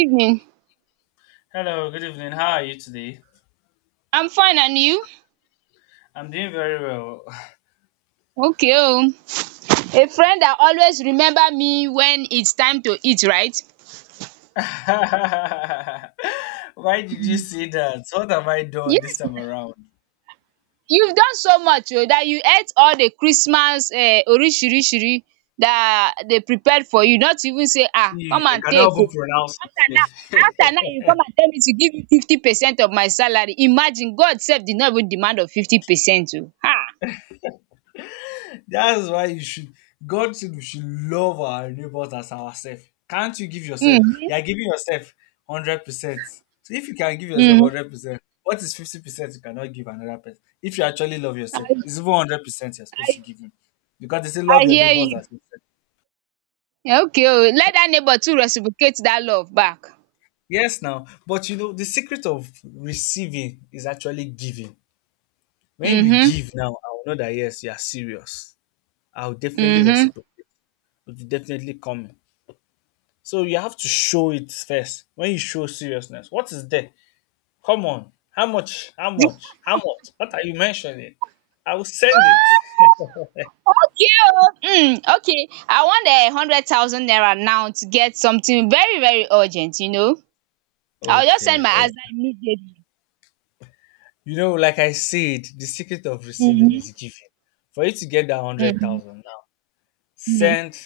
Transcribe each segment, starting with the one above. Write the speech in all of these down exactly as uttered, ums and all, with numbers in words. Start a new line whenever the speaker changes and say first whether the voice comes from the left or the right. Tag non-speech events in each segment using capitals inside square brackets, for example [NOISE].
right: Evening.
left: Hello, good evening. How are you today?
right: I'm fine, and you?
left: I'm doing very well.
right: Okay, oh. A friend that always remember me when it's time to eat, right?
left: [LAUGHS] Why did you say that? What have I done this
right: Yes
left: time
right: now.
left: around?
right: You've done so much oh that you ate all the Christmas um orishirishiri that they prepared for you, not even say ah,
left: See,
right: come
left: you
right: and
left: cannot
right: take
left: even
right: oh'.
left: pronounce
right: After now
left: it. [LAUGHS]
right: after now you come and tell me to give you fifty percent of my salary. Imagine God sef did not even demand of fifty percent oh. um.
left: That's why you should. God said we should love our neighbors as ourselves. Can't you give yourself?
right: Mhm.
left: You are giving yourself hundred percent. So if you can give yourself
right: Mhm.
left: hundred percent, what is fifty percent you cannot give another person? If you actually love
right: I
left: yourself, it's even hundred percent you're supposed to
right: I
left: give him, because they say
right: I
left: love your
right: hear
left: neighbors
right: you.
left: as yourself.
right: Okay o, let that neighbour too reciprocate that love back.
left: Yes, now, but you know, the secret of receiving is actually giving. When you
right: Mhm,
left: give now, I will know that yes, you are serious. I will definitely
right: mhm.
left: reciprocate. It will definitely come. So you have to show it first. When you show seriousness, what is there? Come on, how much? How much? How much? What are you mentioning? I will send it. [LAUGHS]
right: Oh, okay o, um okay I want um hundred thousand naira now to get something very very urgent you know. I will just send
left: Okay,
right: my husband
left: okay.
right: immediately.
left: You know, like I said, the secret of receiving is
right: Mhm,
left: giving. For you to get that hundred
right: mhm,
left: thousand now,
right: mhm.
left: send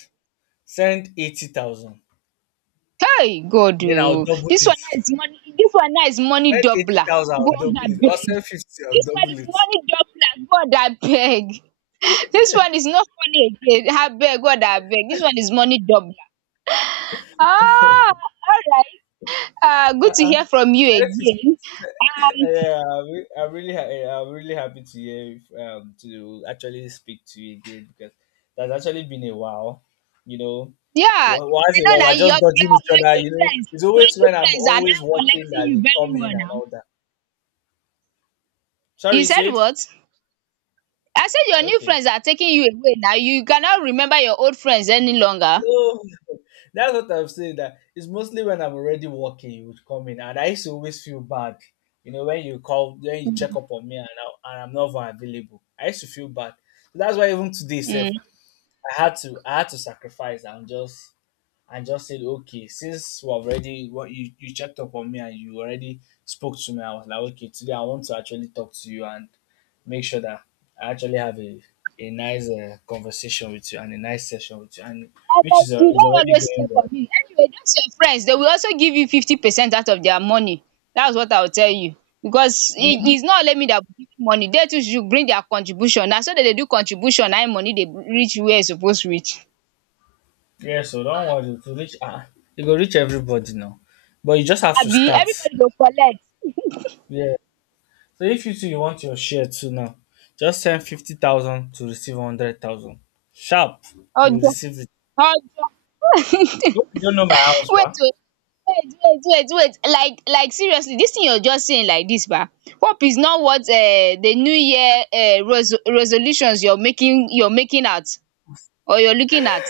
left: send eighty thousand.
right: Kai God
left: Then
right: o,
left: I'll double
right: dis
left: it.
right: one now is money dis one now is money
left: Said
right: doubler.
left: eighty thousand, I'll
right: God
left: double it. Or
right: abeg,
left: said fifty, I'll
right: dis one
left: double
right: is
left: it.
right: money doubler. God abeg. [LAUGHS] Dis one is no funny again abeg. God abeg, dis one is money doubler. Ah, all right. Uh, good to
left: Uh-uh.
right: hear from you
left: Said
right: again. Um,
left: yeah, I'm re- I'm really, ha- eh, I'm really happy to hear um to actually speak to you again because that's actually been a while. You know,
right: yeah, I
left: Wa- once in a
right: know
left: while we're
right: that
left: just
right: your
left: dodging
right: your
left: each
right: your
left: other.
right: new
left: You know,
right: friends,
left: it's
right: your
left: always
right: new
left: when I'm
right: friends are
left: always
right: now
left: working
right: collecting
left: that
right: you
left: you
right: very
left: come in
right: well
left: and
right: now.
left: all that. Sorry,
right: You
left: you
right: said
left: said
right: what? I said your new
left: okay.
right: friends are taking you away now. You cannot remember your old friends any longer.
left: No, [LAUGHS] that's what I'm saying. That it's mostly when I'm already working, you would come in, and I used to always feel bad. You know, when you call, when you check up on me, and I, and I'm not even available, I used to feel bad. So that's why even today, Seth,
right: Mm.
left: I had to, I had to sacrifice and just, and just said, okay, since we already, what you you checked up on me and you already spoke to me, I was like, okay, today I want to actually talk to you, and make sure that I actually have a, a nice uh, conversation with you and a nice session with you, and which
right: Abeg,
left: is, uh,
right: you
left: is
right: don
left: already
right: always stay
left: going
right: for
left: well.
right: me anyway. Those your friends they will also give you fifty percent out of their money. That's what I will tell you, because it
left: Hmm.
right: is not only me that will give you money. They too should bring their contribution na, so that they do contribution na im money dey reach where e suppose reach.
left: Yeah, so don't worry to reach. Ah, you go reach everybody now, but you just have to
right: Abi
left: start.
right: everybody go collect?
left: Yeah. So if you too you want your share too now, just send fifty thousand to receive hundred thousand. Sharp, you will
right: Ojo,
left: receive it.
right: ojo. [LAUGHS]
left: Hope you don't know my house,
right: Wait
left: man.
right: oh, wait wait wait wait, like like seriously this thing you are just saying like this, ba, hope is not what um the new year um resolutions you're making you're making out, or you're looking at.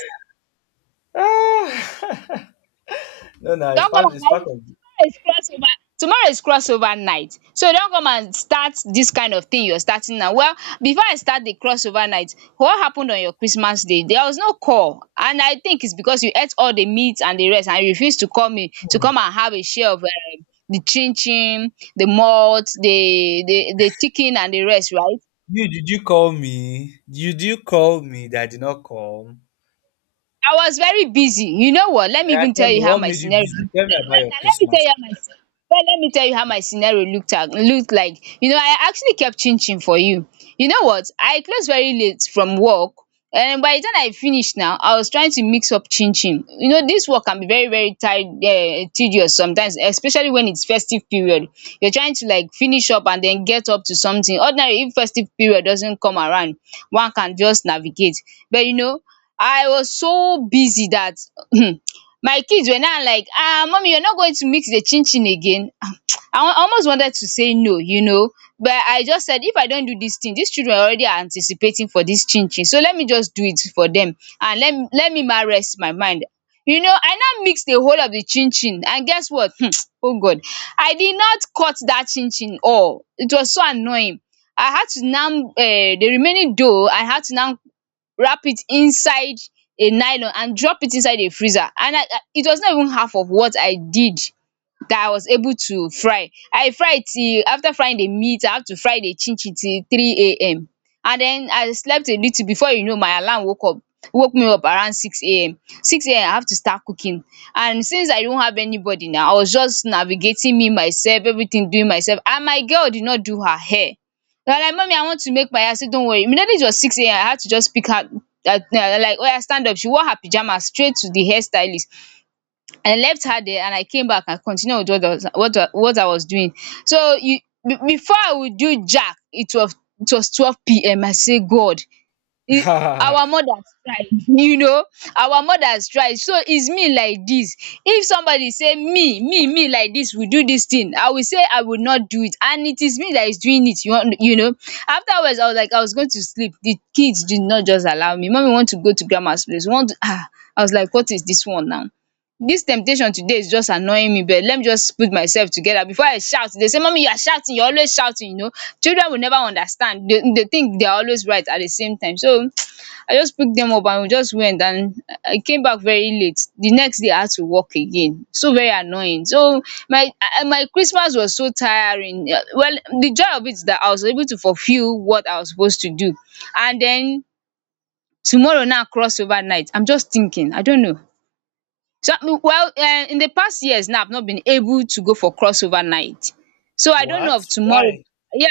left: Ah, no, no, it's
right: Don't come
left: part.
right: and
left: It's
right: carry.
left: part of.
right: tomorrow is crossover tomorrow is crossover night, so don't come and start this kind of thing you're starting now. Well, before I start the crossover night, what happened on your Christmas Day? There was no call, and I think it's because you ate all the meat and the rest, and you refused to call me to
left: Hmm.
right: come and have a share of um, the chin chin, the malt, the the the chicken and the rest, right?
left: You did you call me? You do you call me that I did not call?
right: I was very busy. You know what? Let me
left: Yeah,
right: even
left: tell
right: tell
left: me
right: you how
left: what
right: my
left: made you
right: scenario.
left: busy. Tell me about
right: Wait
left: your
right: now, let me tell
left: Christmas.
right: you how my sce- well, let me tell you how my scenario looked at looked like. You know, I actually kept chin chin for you. You know what? I closed very late from work. And by the time I finished now, I was trying to mix up chin chin. You know, this work can be very, very tired, uh, tedious sometimes, especially when it's festive period. You're trying to like finish up and then get up to something. Ordinary, if festive period doesn't come around, one can just navigate. But you know, I was so busy that [CLEARS THROAT] my kids were now like, "Ah, mommy, you're not going to mix the chin chin again?" [TSK] um I wa- almost wanted to say no, you know, but I just said if I don't do this thing, these children already are anticipating for this chin chin, so let me just do it for them, and let me let me ma rest my mind. You know, I now mix the whole of the chin chin, and guess what? [TSK] Oh God, I did not cut that chin chin all. It was so annoying. I had to now, um the remaining dough, I had to now wrap it inside a nylon and drop it inside a freezer, and I I- it was not even half of what I did that I was able to fry. I fry till, after frying the meat, I had to fry the chin chin till three a m, and then I slept a little before, you know, my alarm woke up woke me up around six a m. six a m I have to start cooking, and since I don't have anybody now, I was just navigating, me myself everything, doing myself, and my girl did not do her hair. I was like, mommy, I want to make my hair. I say don't worry, immediately it was six a m I had to just pick her, um like oya stand up, she wore her pyjamas straight to the hairstylist. I left her there and I came back and continued with what I was what I what I was doing. So you be before I would do jack, it was it was twelve p m. I say God e, our
left: [LAUGHS]
right: mothers tried. [LAUGHS] You know, our mothers tried, so it's me like this. If somebody say me me me like this, we do this thing, I will say I will not do it, and it is me that is doing it you want, you know. Afterwards I was like I was going to sleep, the kids did not just allow me. Mommy want to go to grandma's place, want to, ah. I was like, what is this one now? This temptation today is just annoying me, but let me just put myself together before I shout, dey mommy, you are shouting, you are always shouting, you know. Children will never understand. They dey think they are always right at the same time, so [TSK] I just picked them up and we just went, and I came back very late. The next day I had to work again, so very annoying. So my I- my Christmas was so tiring. Uh, well, the joy of it is that I was able to fulfill what I was supposed to do, and then tomorrow now cross over night. I'm just thinking, I don't know. So, well, um in the past years now, I've not been able to go for crossover night. So I don't know of
left: What?
right: tomorrow.
left: Why?
right: Yeah.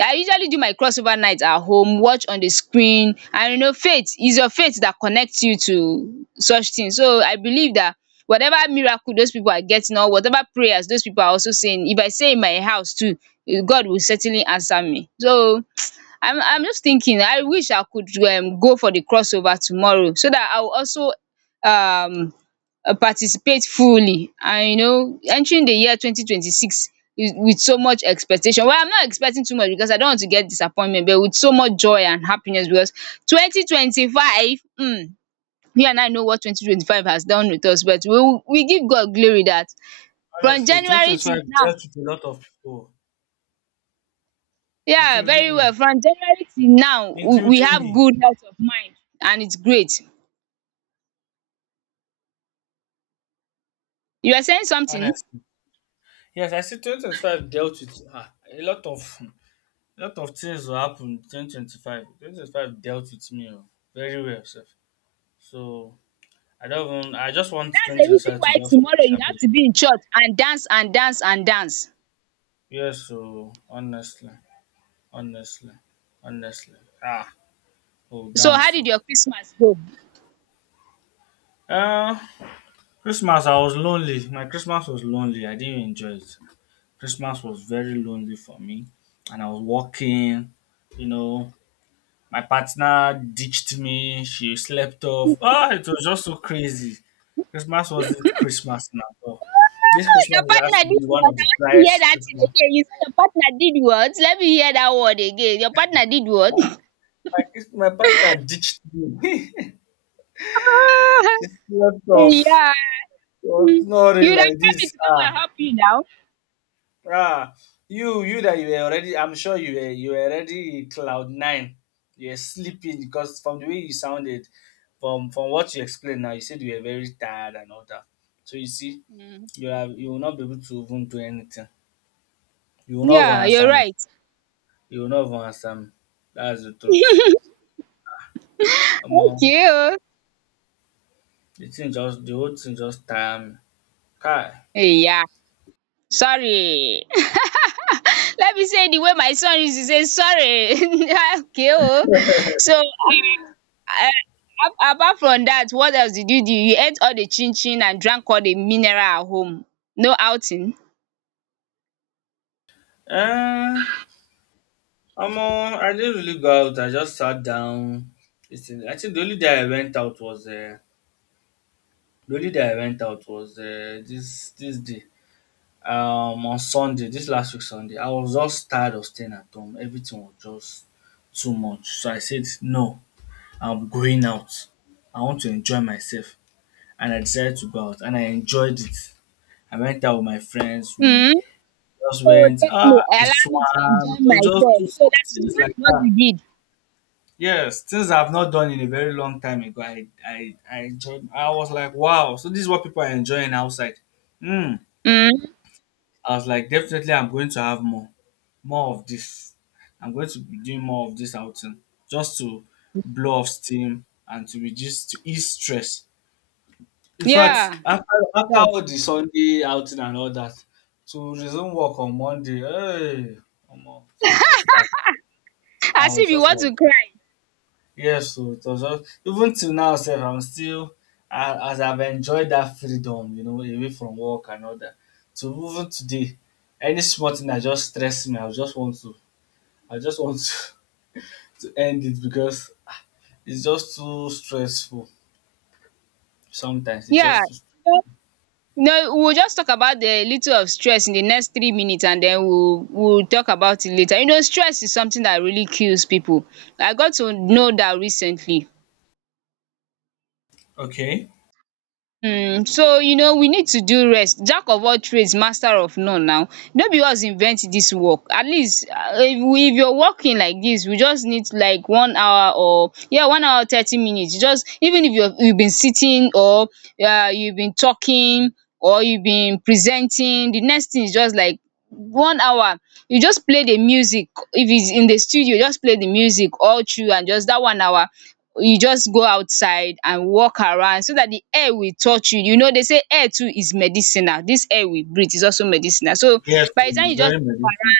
right: I usually do my crossover night at home, watch on the screen, and, you know, faith, it's your faith that connects you to such things. So I believe that whatever miracle those people are getting, or whatever prayers those people are also saying, if I say in my house too, eh, God will certainly answer me. So I'm I'm just thinking, I wish I could um go for the crossover tomorrow so that I will also um uh, participate fully, and, you know, entering the year twenty twenty six with with so much expectation. Well, I'm not expecting too much because I don't want to get disappointment, but with so much joy and happiness, because twenty twenty five, um you and I know what twenty twenty five has done with us, but we we give God glory that from
left: Honestly,
right: January till
left: twenty twenty-five
right: now.
left: dealt with a lot of people,
right: Yeah, very
left: including me.
right: well. From January till now, we we
left: Including
right: have
left: me,
right: good health of mind, and it's great. You were saying something? That's
left: honestly. Yes, I see twenty twenty-five dealt with ah, a lot of a lot of things will happen in twenty twenty-five. twenty twenty-five dealt with me oh, very well, sir. So I don't even, I just want
right: the reason
left: twenty twenty-five to
right: why
left: just
right: tomorrow
left: finish
right: you
left: a
right: have
left: bit.
right: to be in church and dance and dance and dance.
left: Yes, so honestly, honestly, honestly. Ah, oh,
right: So
left: down
right: how did
left: so.
right: your Christmas go? Oh,
left: Uh, Christmas, I was lonely. My Christmas was lonely. I didn't enjoy it. Christmas was very lonely for me. And I was walking, you know, my partner ditched me. She slept off. Ah, it was just so crazy. Christmas wasn't Christmas now. All. This
right: your
left: Christmas is asked
right: partner
left: to be
right: did
left: one
right: what?
left: of the
right: I want to hear
left: driest
right: that thing
left: Christmas.
right: again. You say your partner did what? Let me hear that word again. Your partner did what?
left: My,
right: [LAUGHS]
left: my, Chris- my partner ditched me. [LAUGHS] She
right: Ah,
left: slept off.
right: yeah.
left: It was
right: Hmm.
left: snoring
right: You would have
left: like
right: told me
left: this.
right: to come
left: Ah,
right: and help you now.
left: ah, you you that you were already. I'm sure you were you were already cloud nine. You were sleeping because from the way you sounded, from from what you explained now, you said you were very tired and all that. So you see,
right: Hmm.
left: you are you will not be able to even do anything. You will not even
right: Yeah, you're
left: answer me.
right: right.
left: You will not even answer me. That's the truth. Omo,
right: Okay oh.
left: the thing just the whole thing just tire me. Kai.
right: Yeah. Sorry. Let me say the way my son used to say sorry. [LAUGHS] Okay, oh. So uh, uh, apart from that, what else did you do? You ate all the chin chin and drank all the mineral at home. No outing.
left: Eh, omo, I didn't really go out. I just sat down. This I think the only day I went out was uh, the only day I went out was uh, this this day um on Sunday, this last week Sunday. I was just tired of staying at home. Everything was just too much. So I said, no, I'm going out. I want to enjoy myself, and I decided to go out, and I enjoyed it. I went out with my friends. We
right: Mm.
left: just
right: So
left: went.
right: thank me,
left: Ah, I
right: allow me to
left: swam.
right: enjoy
left: You know, just do
right: myself. So
left: some
right: that's
left: things
right: that's
left: like
right: what
left: that.
right: we did.
left: Yes, things I've not done in a very long time ago. I I I enjoyed. I was like, wow. So this is what people are enjoying outside. Hmm.
right: Mm.
left: I was like, definitely, I'm going to have more, more of this. I'm going to be doing more of this outing just to blow off steam and to reduce, to ease stress. In fact,
right: Yeah.
left: after, after all the Sunday outing and all that, to resume work on Monday, hey, come on, so we'll start. I
right: As
left: was
right: if you
left: just
right: want
left: like,
right: to cry.
left: yes, so it was just even till now sef I'm still a as I've enjoyed that freedom, you know, away from work and all that. To even today any small thing dat just stress me I just want to I just want to [LAUGHS] to end it because ah it's just too stressful sometimes it's
right: Yeah.
left: just too
right: No, we'll just talk about the little of stress in the next three minutes, and then we'll we'll talk about it later. You know, stress is something that really kills people. I got to know that recently.
left: okay.
right: Hmm. So you know we need to do rest. Jack of all trades, master of none. Now, no be us invent dis work. At least um if we, if you're working like this, we just need like one hour or, yeah, one hour thirty minutes. Just even if you have you have been sitting, or um you have been talking, or you have been presenting, the next thing is just like one hour. You just play the music. If it's in the studio, just play the music all through, and just that one hour you just go outside and walk around so that the air will touch you. You know, they say air too is medicinal. This air we breathe is also medicinal. So
left: Yes oh,
right: by the time
left: it's
right: you just
left: very
right: walk
left: medicine.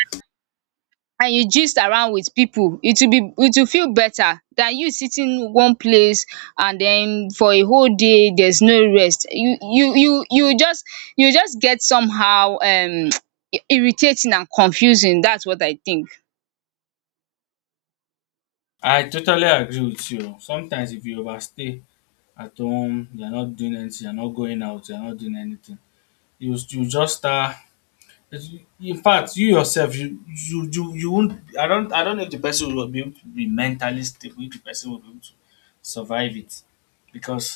right: around and you gist around with people, it will be, it will feel better than you sitting one place and then for a whole day there's no rest. You you you you just, you just get somehow, um [TSK] irritating and confusing. That's what I think.
left: I totally agree with you oh. Sometimes if you overstay at home, you are not doing anything, you are not going out, you are not doing anything, you you just start it's- In fact, you yourself, you you you you won't. I don't. I don't know if the person will be able to be mentally stable. If the person will be able to survive it, because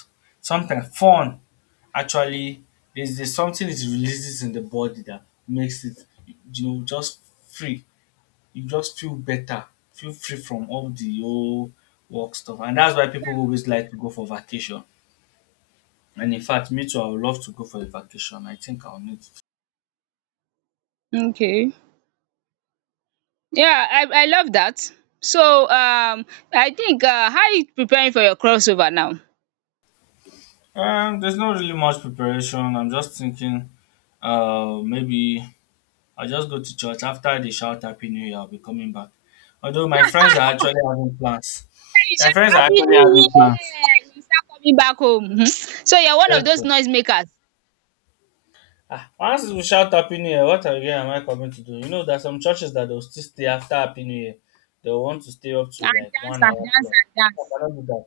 left: sometimes fun actually there's, there's something it releases in the body that makes it you know just free. You just feel better, feel free from all the old work stuff, and that's why people always like to go for vacation. And in fact, me too. I would love to go for a vacation. I think I'll need
right: Okay. Yeah, I I love that. So, um, I think, uh, how are you preparing for your crossover now? Hey,
left: Um, there's not really much preparation. I'm just thinking, uh, maybe I'll just go to church after they shout Happy New Year. I'll be coming back. Although my friends are actually having plans.
right: you
left: My
right: shout
left: friends are
right: Happy
left: actually
right: New
left: having plans.
right: Year! You start coming back home. Mhm. So you're one
left: Yes,
right: of those
left: sir.
right: noise makers
left: Ah, once we shout Happy New Year, what again am I coming to do? You know, there are some churches that they'll still stay after Happy New Year. They'll want to stay up to
right: and
left: like
right: dance
left: one
right: and
left: hour
right: dance
left: plus.
right: and
left: I
right: dance.
left: cannot do that.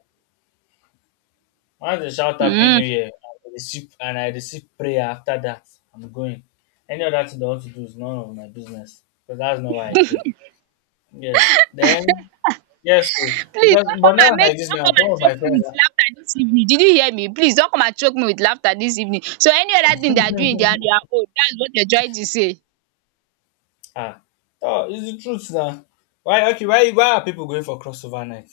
left: Once they shout happy new
right: Mm.
left: year, and I receive and I receive prayer after that. I'm going. Any other thing they want to do is none of my business. Because that's not why I came. Yes. Then yes, so
right: Please
left: because
right: don't come
left: but
right: and
left: now
right: make,
left: like this
right: don't
left: now,
right: come and
left: some of
right: choke
left: my
right: me
left: friends
right: with
left: are
right: laughter this evening. Did you hear me? Please don't come and choke me with laughter this evening. So any other thing they are doing, they are on their own. That's what they're trying to say.
left: ah oh it's the truth now. Why okay, why why are people going for crossover night?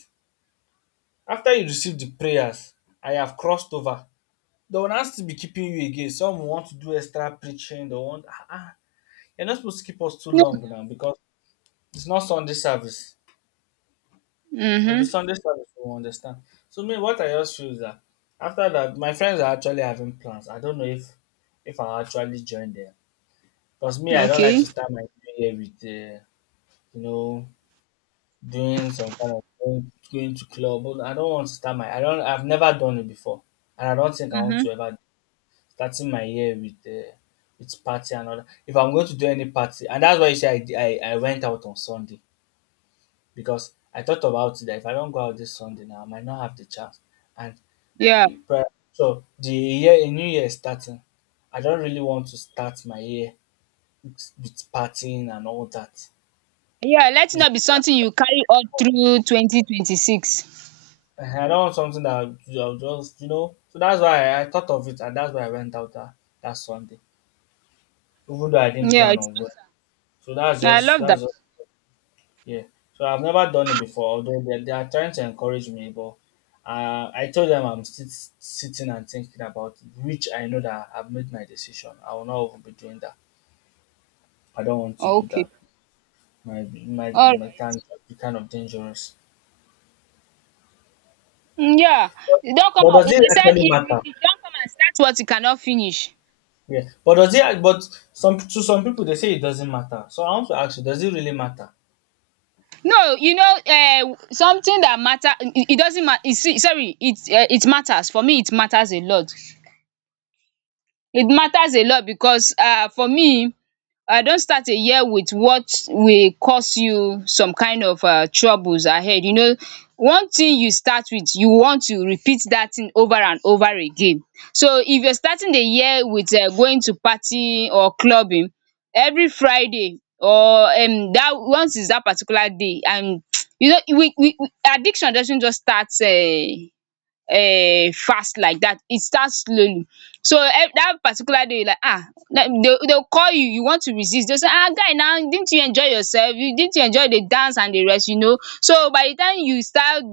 left: After you receive the prayers, I have crossed over. They will not still be keeping you again. Some will want to do extra preaching, they want ah, ah. You're not supposed to keep us too long now because it's not Sunday service. If it's
right: Mhm.
left: Sunday service, we understand. So me, what I just feel is that after that, my friends are actually having plans. I don't know if if I'll actually join them because me, I don't like to
right: Okay.
left: start my new year with uh, you know doing some kind of going, going to club. But I don't want to start my. I don't. I've never done it before, and I don't think I want
right: Mhm.
left: to ever starting my year with. Uh, with party and all that. If I'm going to do any party, and that's why you say I, di- I, I went out on Sunday because I thought about it that if I don't go out this Sunday now, I might not have the chance. And
right: Yeah.
left: e- so the year, a new year is starting. I don't really want to start my year with with partying and all that.
right: Yeah, letting
left: It's
right: up is something
left: better
right: you carry all through twenty twenty-six.
left: I I don't want something that I'll I'll just, you know. So that's why I, I thought of it, and that's why I went out that, that Sunday, even though I didn't
right: Yeah,
left: plan
right: it's,
left: on going. So that's
right: I
left: just,
right: love that.
left: that's just, yeah. So I've never done it before, although they, they are trying to encourage me, but uh, I told them I'm still s- sitting and thinking about it, which I know that I've made my decision. I will not even be doing that. I don't want to
right: Oh,
left: do
right: okay.
left: that. My my
right: All right.
left: my kind be kind of dangerous.
right: Mm, yeah.
left: But,
right: You don't come
left: but
right: out,
left: does it
right: they said
left: actually
right: if
left: matter?
right: if you don't come and start what you cannot finish.
left: Yeah. But does it? But some to some people they say it doesn't matter. So I want to ask you, does it really matter?
right: No, you know um something that matter, it it doesn't ma e, see, sorry, it, um it matters. For me, it matters a lot. It matters a lot because, um for me, I don start a year with what will cause you some kind of um troubles ahead, you know. One thing you start with, you want to repeat that thing over and over again. So if you're starting the year with, um going to party or clubbing every Friday or, um that once is that particular day, and um you know, we we addiction doesn't just start, um um fast like that. It starts slowly. So, um that particular day you like, um they they will call you, you want to resist, they will say, um guy now, didn't you enjoy yourself? You Didn't you enjoy the dance and the rest? You know, so by the time you start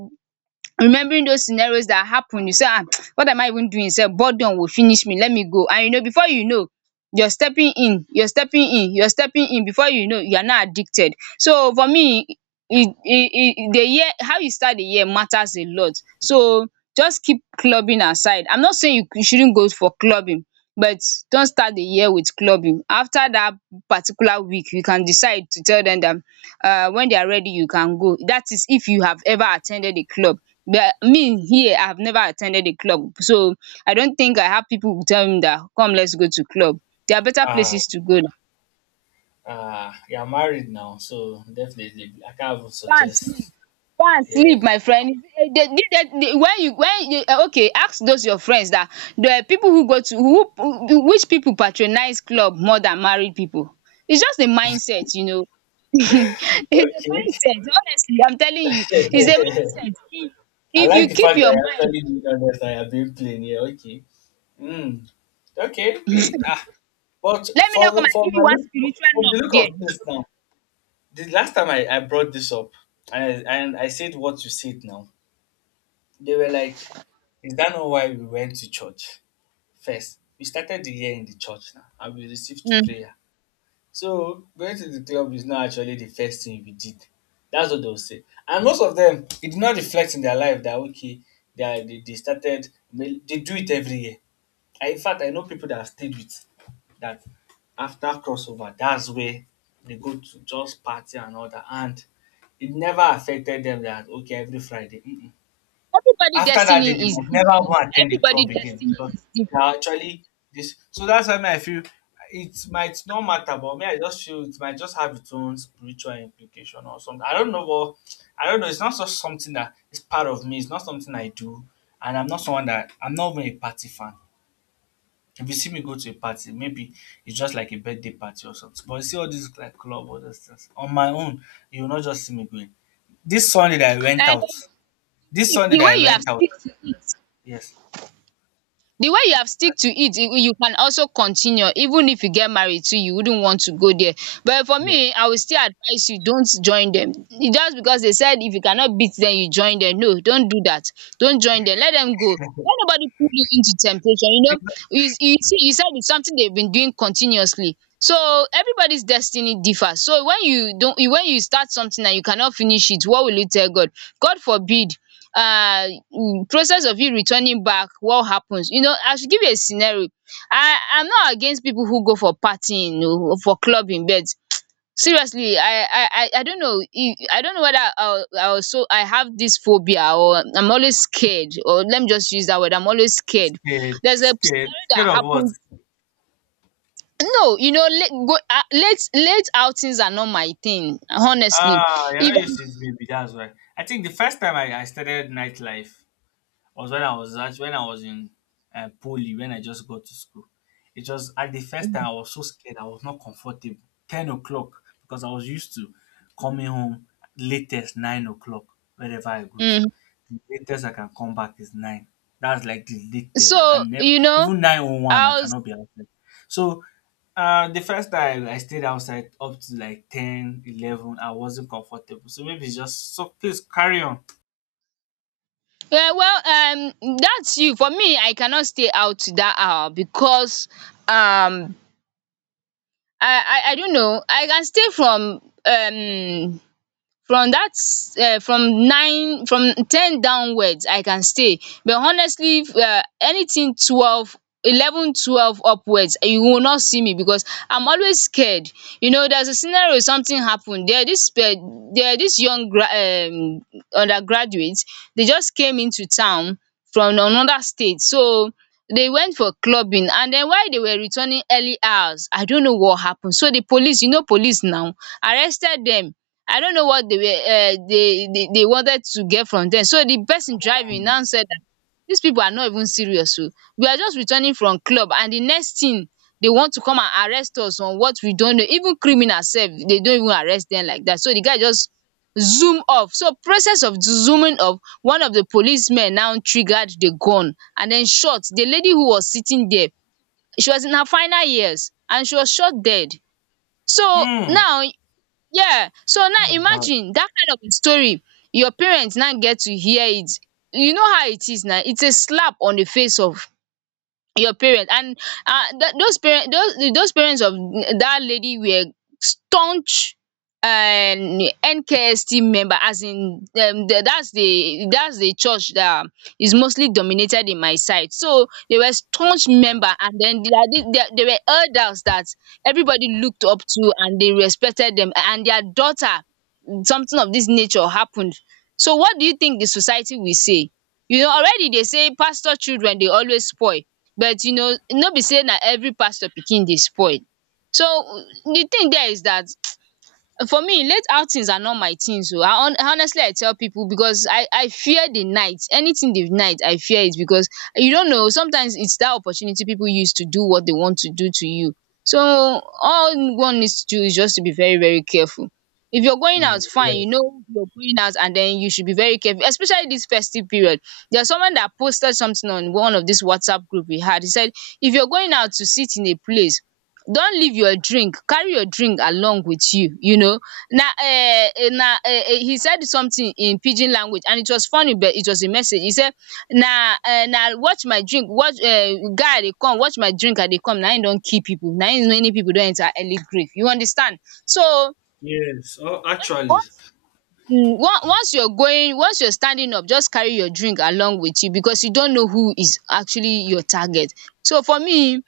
right: remembering those scenarios that happened, you say, ah, [TSK] what am I even doing sef? Boredom will finish me. Let me go. And you know, before you know, you're stepping in, you're stepping in, you're stepping in. Before you know, you are now addicted. So for me, it, it, it, the year, how you start the year matters a lot. So just keep clubbing aside. I'm not saying you, you shouldn't go for clubbing, but don't start the year with clubbing. After that particular week, you can decide to tell them that, um when they are ready, you can go. That is, if you have ever attended a club. But me, here, I have never attended a club, so I don't think I have people who tell me that, come, let's go to club. There are better
left: Ah,
right: places to go now.
left: ah, you're married now, so definitely I can't even
right: Go and
left: suggest.
right: sleep, go and sleep,
left: Yeah.
right: my friend. Eh, they- they- they- they- when you, when you eh, okay, ask those your friends that the people who go to, who who- which people patronize club more than married people. It's just a mindset, you know. [LAUGHS] It's a
left: Okay. [LAUGHS]
right: mindset. Honestly, I'm telling you, it's a mindset. If,
left: I
right: if
left: like
right: you
left: the
right: keep
left: fact
right: your
left: that I
right: mind,
left: actually do not understand. I've been playing. Yeah. Okay. Mm. Okay. eh, Ah. But
right: let me not come
left: for
right: and
left: for
right: give you
left: my
right: one
left: look
right: spiritual
left: for the
right: knock
left: look
right: there.
left: of things now, the last time I, I brought this up and and I said what you said now, they were like, is that not why we went to church first? We started the year in the church now and we received
right: Mhm.
left: prayer. So going to the club is not actually the first thing we did. That's what they'll say. And most of them, it did not reflect in their life that, okay, they, are, they, they started, they do it every year. I In fact, I know people that I've stayed with that after crossover, that's where they go to just party and all that, and it never affected them that okay every Friday. Mm-mm.
right: Everybody
left: After that day they
right: destiny is
left: might never go
right: different.
left: attend the
right: Everybody
left: club again
right: destiny
left: because
right: is
left: they are
right: different.
left: actually this, so that's why me I feel it might not matter, but me I just feel it might just have its own spiritual implication or something. I don't know, but I don't know, it's not just something that is part of me, it's not something I do. And I'm not someone that I'm not even a party fan. If you see me go to a party, maybe it's just like a birthday party or something. But you see all these like club or those things. On my own, you will not just see me going. This Sunday that I went
right: And the
left: out. This
right: way
left: Sunday
right: the
left: that
right: way
left: I
right: you have
left: went out.
right: stick to it,
left: Yes.
right: the way you have stick to it, you you can also continue. Even if you get married too, you wouldn't want to go there. But for
left: Yeah.
right: me, I will still advise you, don't join them. It just because they said if you cannot beat them, you join them. No, don't do that. Don't join them, let them go. Let nobody pull you into temptation, you know. You, you see, you said it's something they've been doing continuously. So everybody's destiny differs. So when you don't, when you start something and you cannot finish it, what will you tell God? God forbid. uh, mm, Process of you returning back, what happens, you know? I should give you a scenario. I I'm not against people who go for partying oo, for clubbing, but seriously, I I I I don't know, I I don't know whether I I was, so I have this phobia, or I'm always scared, or let me just use that word, I'm always scared.
left: Scared.
right: There's a
left: Scared.
right: scenario
left: Scared
right: that
left: of what?
right: happened. No, you know, late go um late late outings are not my thing, honestly.
left: Ah, you're
right: If
left: not used to it, baby. That's why. I think the first time I, I started nightlife, was when I was actually when I was in uh, poly when I just got to school. It was at the first time
right: I'm
left: I was so scared. I was not comfortable. Ten o'clock, because I was used to coming home latest nine o'clock wherever I go to.
right: um
left: The latest I can come back is nine. That's like the latest. I
right: so
left: can never
right: you know
left: even nine o one. I
right: I was.
left: cannot be outside. So uh, the first time I stayed outside up to like ten eleven, I wasn't comfortable. So maybe it's just, so please carry on.
right: Yeah, well, um, that's you. For me, I cannot stay out to that hour because, um I I I don't know. I can stay from, um from that, um from nine, from ten downwards, I can stay. But honestly, um anything twelve, eleven twelve upwards, you will not see me because I'm always scared. You know, there's a scenario, something happened. There this um there this young gra um undergraduates, they just came into town from another state. So they went for clubbing, and then while they were returning early hours, I don't know what happened. So the police, you know, police now arrested them. I don't know what they were, um they they they wanted to get from them. So the person driving now said that these people are not even serious oh. We are just returning from club, and the next thing, they want to come and arrest us on what we don't know. Even criminals sef, they don't even arrest them like that. So the guy just zoom off. So process of zooming off, one of the policemen now triggered the gun and then shot the lady who was sitting there. She was in her final years, and she was shot dead. So
left: Hmm.
right: now. Yeah. So now
left: That's bad.
right: imagine that kind of a story, your parents now get to hear it. You know how it is now. It's a slap on the face of your parents. And uh, th- those parents, those, those parents of that lady were staunch, um, N K S T member, as in, um, the, that's the, that's the church that is mostly dominated in my side. So they were staunch member, and then they, are the- they, they were elders that everybody looked up to, and they respected them. And their daughter, something of this nature happened. So what do you think the society will say? You know, already they say pastor children dey always spoil, but you know, no be sey na every pastor pikin dey spoil. So the thing there is that, for me, late outings are not my things. So, I hon- honestly, I tell people, because I I fear the night. Anything the night, I fear it, because you don't know, sometimes it's that opportunity people use to do what they want to do to you. So all one needs to do is just to be very, very careful. If you're going
left: Mm,
right: out fine, you
left: yes,
right: know you're going out, and then you should be very careful, especially this festive period. There's someone that posted something on one of this WhatsApp group we had. He said, if you're going out to sit in a place, don't leave your drink, carry your drink along with you, you know. Na um na um He said something in pidgin language, and it was funny, but it was a message. He said, na um na watch my drink, watch um guy, I dey come, watch my drink, I dey come, na im don kill people. Na im many pipu don enter early grave, you understand. So
left: yes. Oh, actually,
right: one um once you're going, once you're standing up, just carry your drink along with you, because you don't know who is actually your target. So for me, um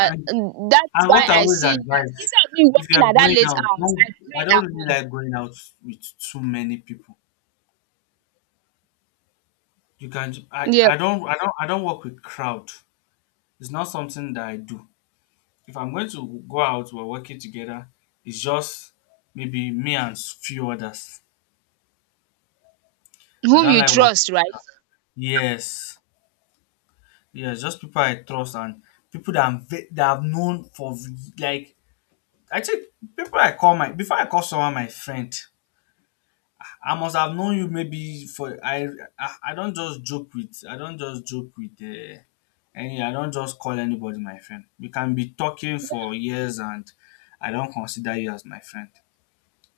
left: And
right: that's
left: and
right: why
left: what I
right: I
left: always
right: see that
left: advise,
right: instead of me
left: if you
right: working
left: are
right: at that
left: going
right: late
left: out,
right: hours,
left: don't,
right: I
left: I
right: pray
left: don't
right: at
left: really
right: home.
left: like going out with too many people. You can ju- I,
right: Yeah.
left: I don't I don't I don't work with crowd. It's not something that I do. If I'm going to go out, we're working together. It's just maybe me and s- few others. I
right: Whom
left: don't
right: you
left: like working
right: trust,
left: with
right: right.
left: crowd. Yes, yes, just people I trust and people that I'm ve- that I've known for v- like I think people I call my before I call someone my friend, I must have known you maybe for I I, I don't just joke with I don't just joke with uh, any I don't just call anybody my friend. We can be talking for years and I don't consider you as my friend.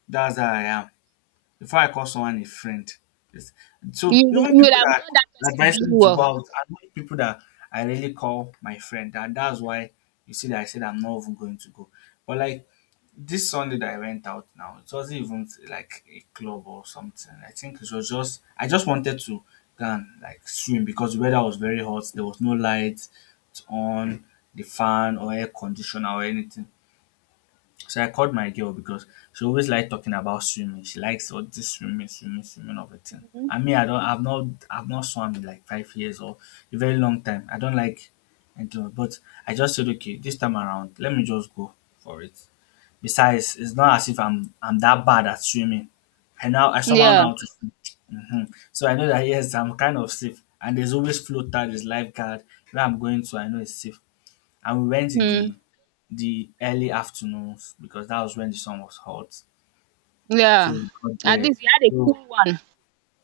left: That's how I am. Before I call someone a friend, it's-
right: you
left: so even
right: you would
left: people
right: have
left: that
right: known that person
left: advise
right: very
left: me to go
right: well.
left: out, I know people that I really call my friend, and that's why you see that I said I'm not even going to go. But like this Sunday that I went out now, it wasn't even like a club or something. I think it was just I just wanted to go and like swim because the weather was very hot. There was no light on the fan or air conditioner or anything. So I called my girl because she always liked talking about swimming. She likes all this swimming, swimming, swimming of a thing.
right: um
left: I mean, I don't, I've not, I've not swam in like five years or a very long time. I don't like, and but I just said, okay, this time around, let me just go for it. Besides, it's not as if I'm I'm that bad at swimming. I Now I somehow
right: yeah.
left: know how to swim. hmm So I know that yes, I'm kind of safe. And there's always floater, there's lifeguard. Where I'm going to, I know it's safe. And we went in
right: um
left: the the early afternoons because that was when the sun was hot.
right: yeah,
left: So we got
right: at
left: there.
right: least you had a
left: So
right: cool one.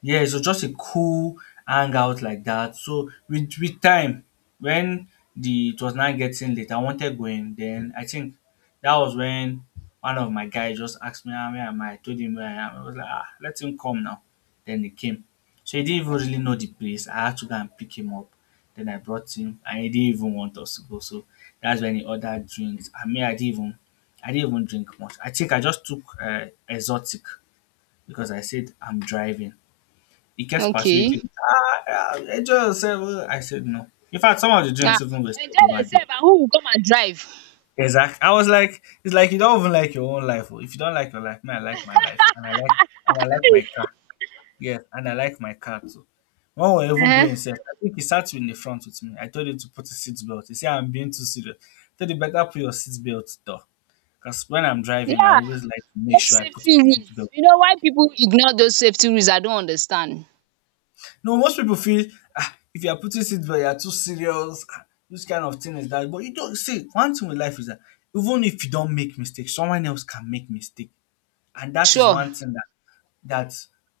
left: yeah, it was just a cool hangout like that. So with with time, when the it was now getting late, I wanted going. Then I think that was when one of my guys just asked me, "Ah, where am I?" I told him where I am. I was like, ah, let him come now. Then he came. So he didn't even really know the place. I had to go and pick him up. Then I brought him and he didn't even want us to go. So that's when he ordered drinks. I mean I didn't even I didn't even drink much. I think I just took uh, exotic because I said I'm driving. He kept persuading
right: Okay.
left: me, ah, ah, just said, well, I said no. In fact, some of the
right: um
left: drinks even wasted
right: Enjoy
left: over there.
right: yourself, and who will come and drive?
left: Exactly. I was like, it's like you don't even like your own life. Oh. If you don't like your life, me, I like my life, and I like and I like my car. Yes, and I like my car too. When we were even going
right: um
left: inside, I think he sat in the front with me. I told him to put his seat belt. He said, I'm being too serious. I told you better put your seat belt, though. Because when I'm driving, I
right: yeah.
left: always like to make
right: Those
left: sure I put
right: safety
left: my seat
right: rules,
left: belt.
right: you know why people ignore those safety rules, I don't understand.
left: No, most people feel ah, if you are putting it seatbelt, you are too serious. Ah, which kind of thing is that? But you don't see, one thing with life is that even if you don't make mistakes, someone else can make mistake, and that is
right: Sure.
left: one thing that, that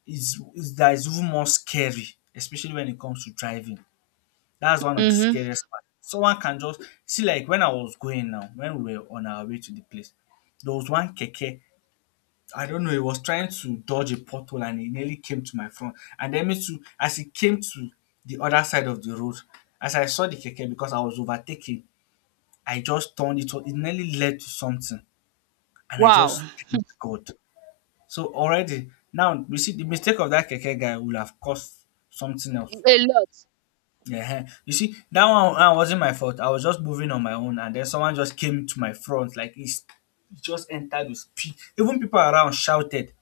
left: is, is that is even more scary, especially when it comes to driving. That's one of the
right: Mhm.
left: scariest part. Someone can just see, like when I was going now, when we were on our way to the place, there was one keke, I don't know, he was trying to dodge a pothole and he nearly came to my front. And then me too, as he came to the other side of the road, as I saw the keke because I was overtaking, I just turned it off. It nearly led to something. And I
right: Wow.
left: just thanked God. So already, now you see the mistake of that keke guy will have caused something else.
right: A lot.
left: Yeah. You see, that one uh, wasn't my fault. I was just moving on my own and then someone just came to my front like he's he just entered with speed. Even people around shouted.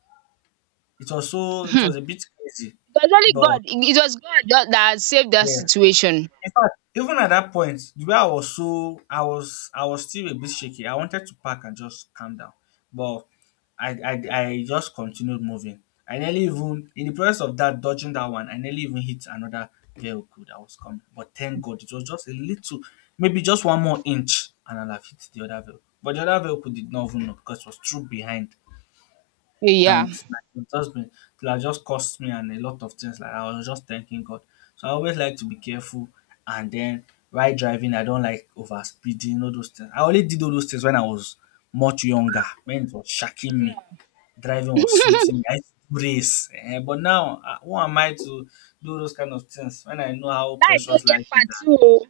left: It was so it
right: Hmm.
left: was a bit crazy.
right: It was only
left: But
right: God, it it was God that that saved that
left: yeah.
right: situation.
left: In fact, even at that point, the way I was so I was I was still a bit shaky. I wanted to park and just calm down. But I I, I just continued moving. I nearly even In the process of that dodging that one, I nearly even hit another vehicle that was coming. But thank God it was just a little, maybe just one more inch and I'll have hit the other vehicle. But the other vehicle did not even know because it was through behind.
right: Yeah.
left: And like, it just been it has just cost me and a lot of things. Like I was just thanking God. So I always like to be careful. And then while driving, I don't like over speeding, all those things. I only did all those things when I was much younger, when it was shocking me. Driving was sweeting me. I used to race. Eh, but now, uh, who am I to do those kind of things when I know how
right: Life no
left: precious
right: get
left: life is?
right: part two oo.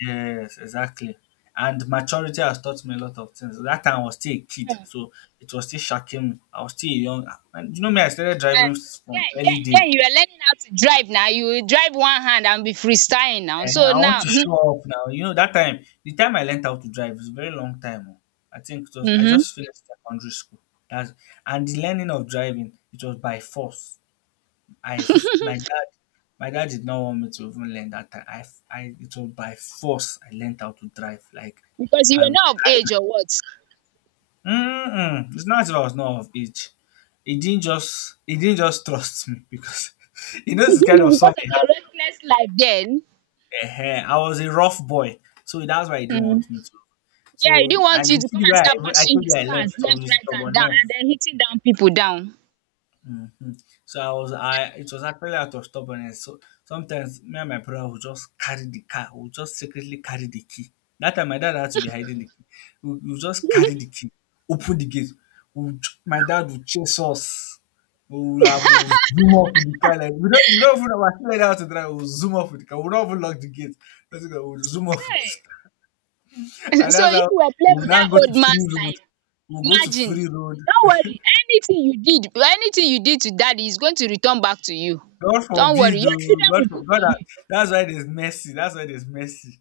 left: Yes, exactly. And maturity has taught me a lot of things. That time I was still a kid, so it was still shocking me. I was still young. And you know me, I started
right: um
left: driving from
right: then
left: early
right: den
left: days.
right: den you are learning how to drive. Now you will drive one hand and be freestyling now.
left: And
right: So
left: I want
right: now,
left: to
right: um
left: show off now. You know, that time, the time I learned how to drive is a very long time. Oh. I think it was I
right: mhm.
left: just finished secondary school. That's And the learning of driving, it was by force. I f- my dad my dad did not want me to even learn that time. I, f- I It was by force I learned how to drive. Like
right: Because you
left: I
right: were
left: would
right: not of
left: carry.
right: age, or what?
left: Mm-mm. It's not if I was not of age. He didn't just he didn't just trust me because [LAUGHS] he
right: [LAUGHS]
left: knows the kind of son
right: Because
left: he
right: of your
left: has.
right: reckless life then.
left: Ehen, I was a rough boy, so that's why he didn't
right: Mhm.
left: want me to.
right: Yeah, he
left: So
right: didn't want
left: and
right: you
left: you
right: to
left: see
right: come
left: the
right: and
left: way
right: start
left: I, I
right: bashing
left: told you
right: his
left: I
right: cars
left: left, so it was
right: left,
left: with
right: right, and down, and
left: stubbornness.
right: then hitting down people down.
left: Hmm. So I was, I it was actually out of stubbornness. So sometimes me and my brother would just carry the car. We would just secretly carry the key. That time my dad had to be hiding the key. We we would just carry the key, open the gate. We would, my dad would chase us. We would have we would zoom off with the car, like we don't we don't even we're still learning how to drive. We would zoom off with the car. We would not even lock the gate. That's it, we would zoom off with this
right: Okay.
left: car.
right: [LAUGHS]
left: And
right: So
left: that's how
right: if you were
left: we
right: playing
left: would
right: with
left: now
right: that
left: go to
right: old
left: free
right: man's
left: road.
right: life,
left: We'll go to
right: imagine.
left: free road.
right: Don't worry. Anything you did, anything you did to daddy is going to return back to you.
left: God
right: Don't worry.
left: forbid, oh.
right: Your children
left: God
right: will
left: for
right: do
left: God.
right: for
left: ha-
right: you.
left: That's why there's mercy. That's why there's mercy.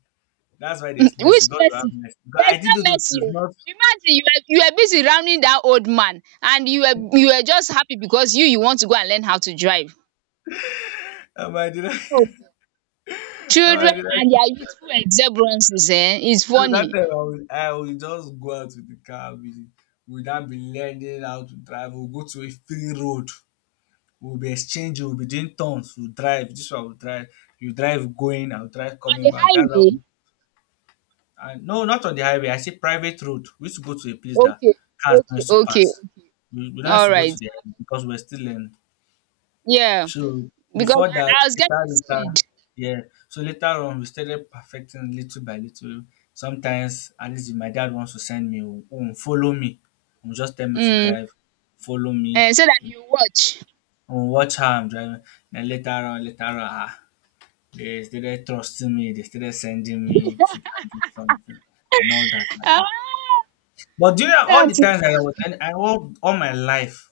left: That's why
right: [LAUGHS]
left: there's
right: Which
left: mercy. God will have
right: mercy?
left: mercy. God, I
right: There's
left: did all
right: no
left: those
right: mercy
left: things,
right: oh.
left: not.
right: Imagine you were, you were busy rounding that old man, and you were you were just happy because you you want to go and learn how to drive.
left: Um, I did. [LAUGHS]
right: Oh.
left: um, I
right: Children
left: did.
right: and their youthful exuberances, eh? It's
left: So that
right: funny.
left: time I will, I will just go out with the car. We will not be learning how to drive. We'll go to a free road. We'll be exchanging. We'll be doing turns. We'll drive. This one will drive. You drive going. I'll drive
right: On
left: coming
right: the
left: back. That's how.
right: highway?
left: Uh, no, not on the highway. I say private road. We used to go to a place that
right: Okay,
left: cars don't
right: okay,
left: used to
right: okay.
left: pass. We, we don't used
right: All
left: to go to
right: right.
left: the highway because we're still learning.
right: Yeah,
left: So
right: because
left: before that,
right: I, I was getting
left: later, later,
right: scared.
left: yeah. So later on, we started perfecting little by little. Sometimes, at least if my dad wants to send me home, follow me. He'll just tell me to
right: Mm.
left: drive, follow me.
right: And so that
left: You
right: you watch.
left: watch how I'm driving. Then later on, later on, ah, they started trusting me. They started sending me to go and get something and all that like
right: Ah,
left: that. But during all
right: that
left: the
right: is.
left: times that I was and I all, all my life,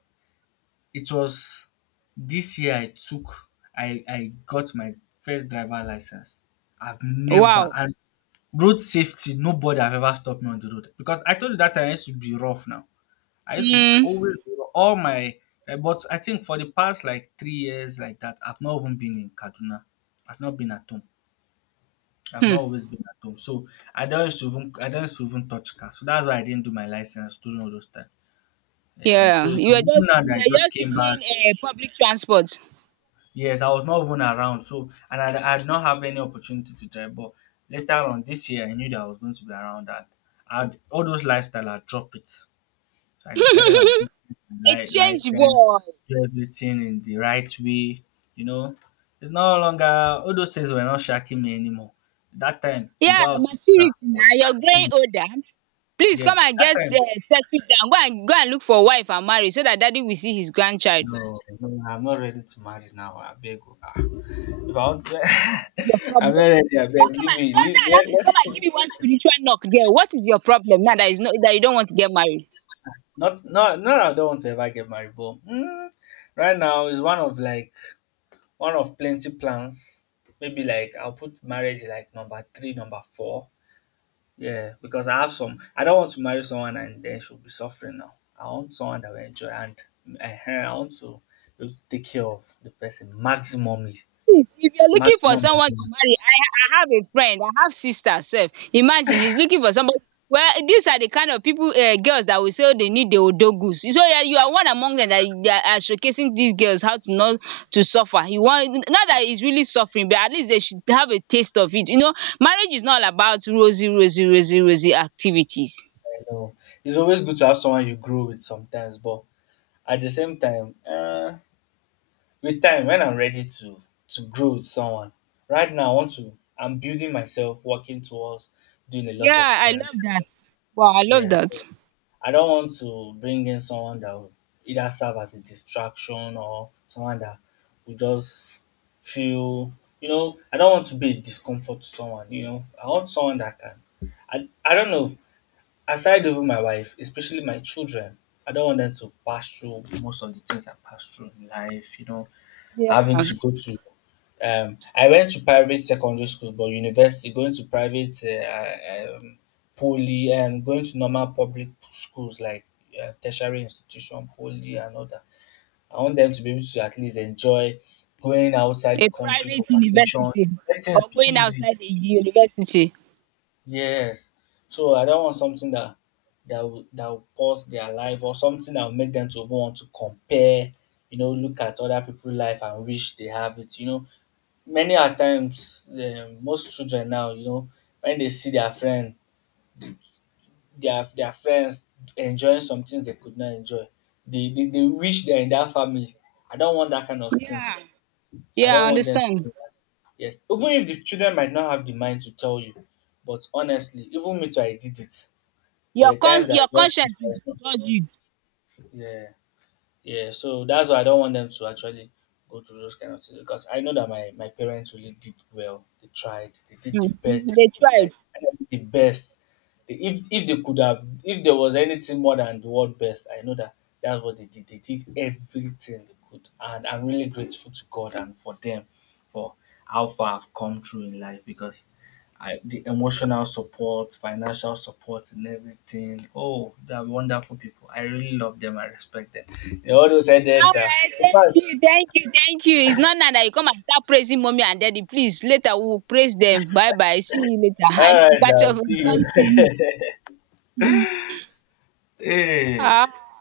left: it was this year I took I I got my first driver license. I've never
right: Wow.
left: and Road safety, nobody have ever stopped me on the road, because I told you that time I used to be rough now. I used to
right: Mm.
left: always be rough. All my eh, but I think for the past like three years like that, I've not even been in Kaduna. I've not been at home. I've
right: Hmm.
left: not always been at home. So I don't used to even I don't used to even touch car. So that's why I didn't do my license during all those times. Ehen,
right: Yeah,
left: so it's
right: you are
left: even
right: just,
left: now
right: you
left: that I
right: are
left: just
right: just
left: came back.
right: using, uh, public transport.
left: Yes, I was not even around. So, and I, I did not have any opportunity to drive. But later on this year, I knew that I was going to be around that. I'd, all those lifestyle, I drop it. So I
right: [LAUGHS]
left: decided I'm
right: A
left: going to get my li-
right: change
left: license,
right: boy.
left: do everything in the right way. You know, it's no longer, all those things were not shacking me anymore. That time, to
right: Yeah,
left: go out with car
right: maturity
left: was
right: now. You're
left: shacking
right: growing
left: me.
right: older. Please
left: Yeah,
right: come and
left: that
right: get, uh,
left: time,
right: settled down. Go and go and look for wife and marry so that daddy will see his grandchild.
left: no, no, I'm not ready to marry now. I beg you. Ah. Wrong. [LAUGHS]
right: It's your
left: I'm
right: problem.
left: not ready. I beg.
right: Don't come
left: Leave
right: and
left: me.
right: don't,
left: Leave.
right: don't
left: Let,
right: allow me to come
left: let's
right: and give you one spiritual knock, girl. What is your problem now, that is not that you don't want to get married?
left: not not not. I don't want to ever get married, but mm, right now is one of like one of plenty plans. Maybe like I'll put marriage like number three, number four. Yeah, because I have some. I don't want to marry someone and then she'll be suffering now. I want someone that will enjoy, and uh, I want to be able to take care of the person, maximum
right: Please, if you're looking for
left: maximum
right: someone to
left: enjoyment.
right: marry, I, ha- I have a friend, I have sister self. Imagine, he's looking for somebody. Well, these are the kind of people, uh, girls that will say, oh, they need the odogus. So yeah, you are one among them that, that are showcasing these girls how to not to suffer. You want, not that it's really suffering, but at least they should have a taste of it. You know, marriage is not all about rosy, rosy, rosy, rosy activities.
left: I know. It's always good to have someone you grow with sometimes, but at the same time, uh, with time, when I'm ready to to grow with someone. Right now I want to. I'm building myself, working towards doing a
right: Yeah,
left: lot of
right: I
left: things.
right: love that. Wow, I love
left: Yeah, so
right: that.
left: I don't want to bring in someone that will either serve as a distraction or someone that will just feel. You know, I don't want to be a discomfort to someone. You know, I want someone that can. I I don't know, aside even my wife, especially my children, I don't want them to pass through most of the things I passed through in life, you know, having
right: Yeah,
left: to go to um, I went to private secondary schools, but university, going to private, uh, um, poly, and going to normal public schools, like uh, tertiary institution, poly, and all that. I want them to be able to at least enjoy going outside the
right: a
left: country for
right: private
left: vacation.
right: university
left: Let things
right: or
left: be
right: going
left: easy.
right: outside the university.
left: Yes. So I don't want something that that will that will pause their life, or something that will make them to even want to compare, you know, look at other people's life and wish they have it. You know, many a times um, most children now, you know, when they see their friend, their their friends enjoying some things they could not enjoy, they they, they wish they're in that family. I don't want that kind of thing.
right: Yeah,
left: I
right: yeah,
left: don't
right: I
left: want them to
right: understand.
left: do that. Yes. Even if the children might not have the mind to tell you, but honestly, even me too, I did it.
right: Your
left: There are
right: con-
left: times that I
right: your
left: just wish
right: conscience
left: I was not.
right: will judge you.
left: Yeah, yeah. So that's why I don't want them to actually go through those kind of things, because I know that my, my parents really did well. They tried. They did the best they
right: Mhm. They
left: could.
right: tried.
left: Like I know they did the best. They, if if they could have, if there was anything more than the word best, I know that that's what they did. They did everything they could, and I'm really grateful to God and for them for how far I've come through in life, because I, the emotional support, financial support, and everything. Oh, they are wonderful people. I really love them. I respect them. You know, all those headaches
right: All
left: that.
right: right,
left: In
right: thank
left: fact,
right: you, thank you, thank you. It's not now that you come and start praising mommy and daddy. Please, later we'll praise them. Bye bye. See you later. I need
left: all
right: to
left: right,
right: catch up.
left: now, see you. [LAUGHS] hey.
right: [LAUGHS]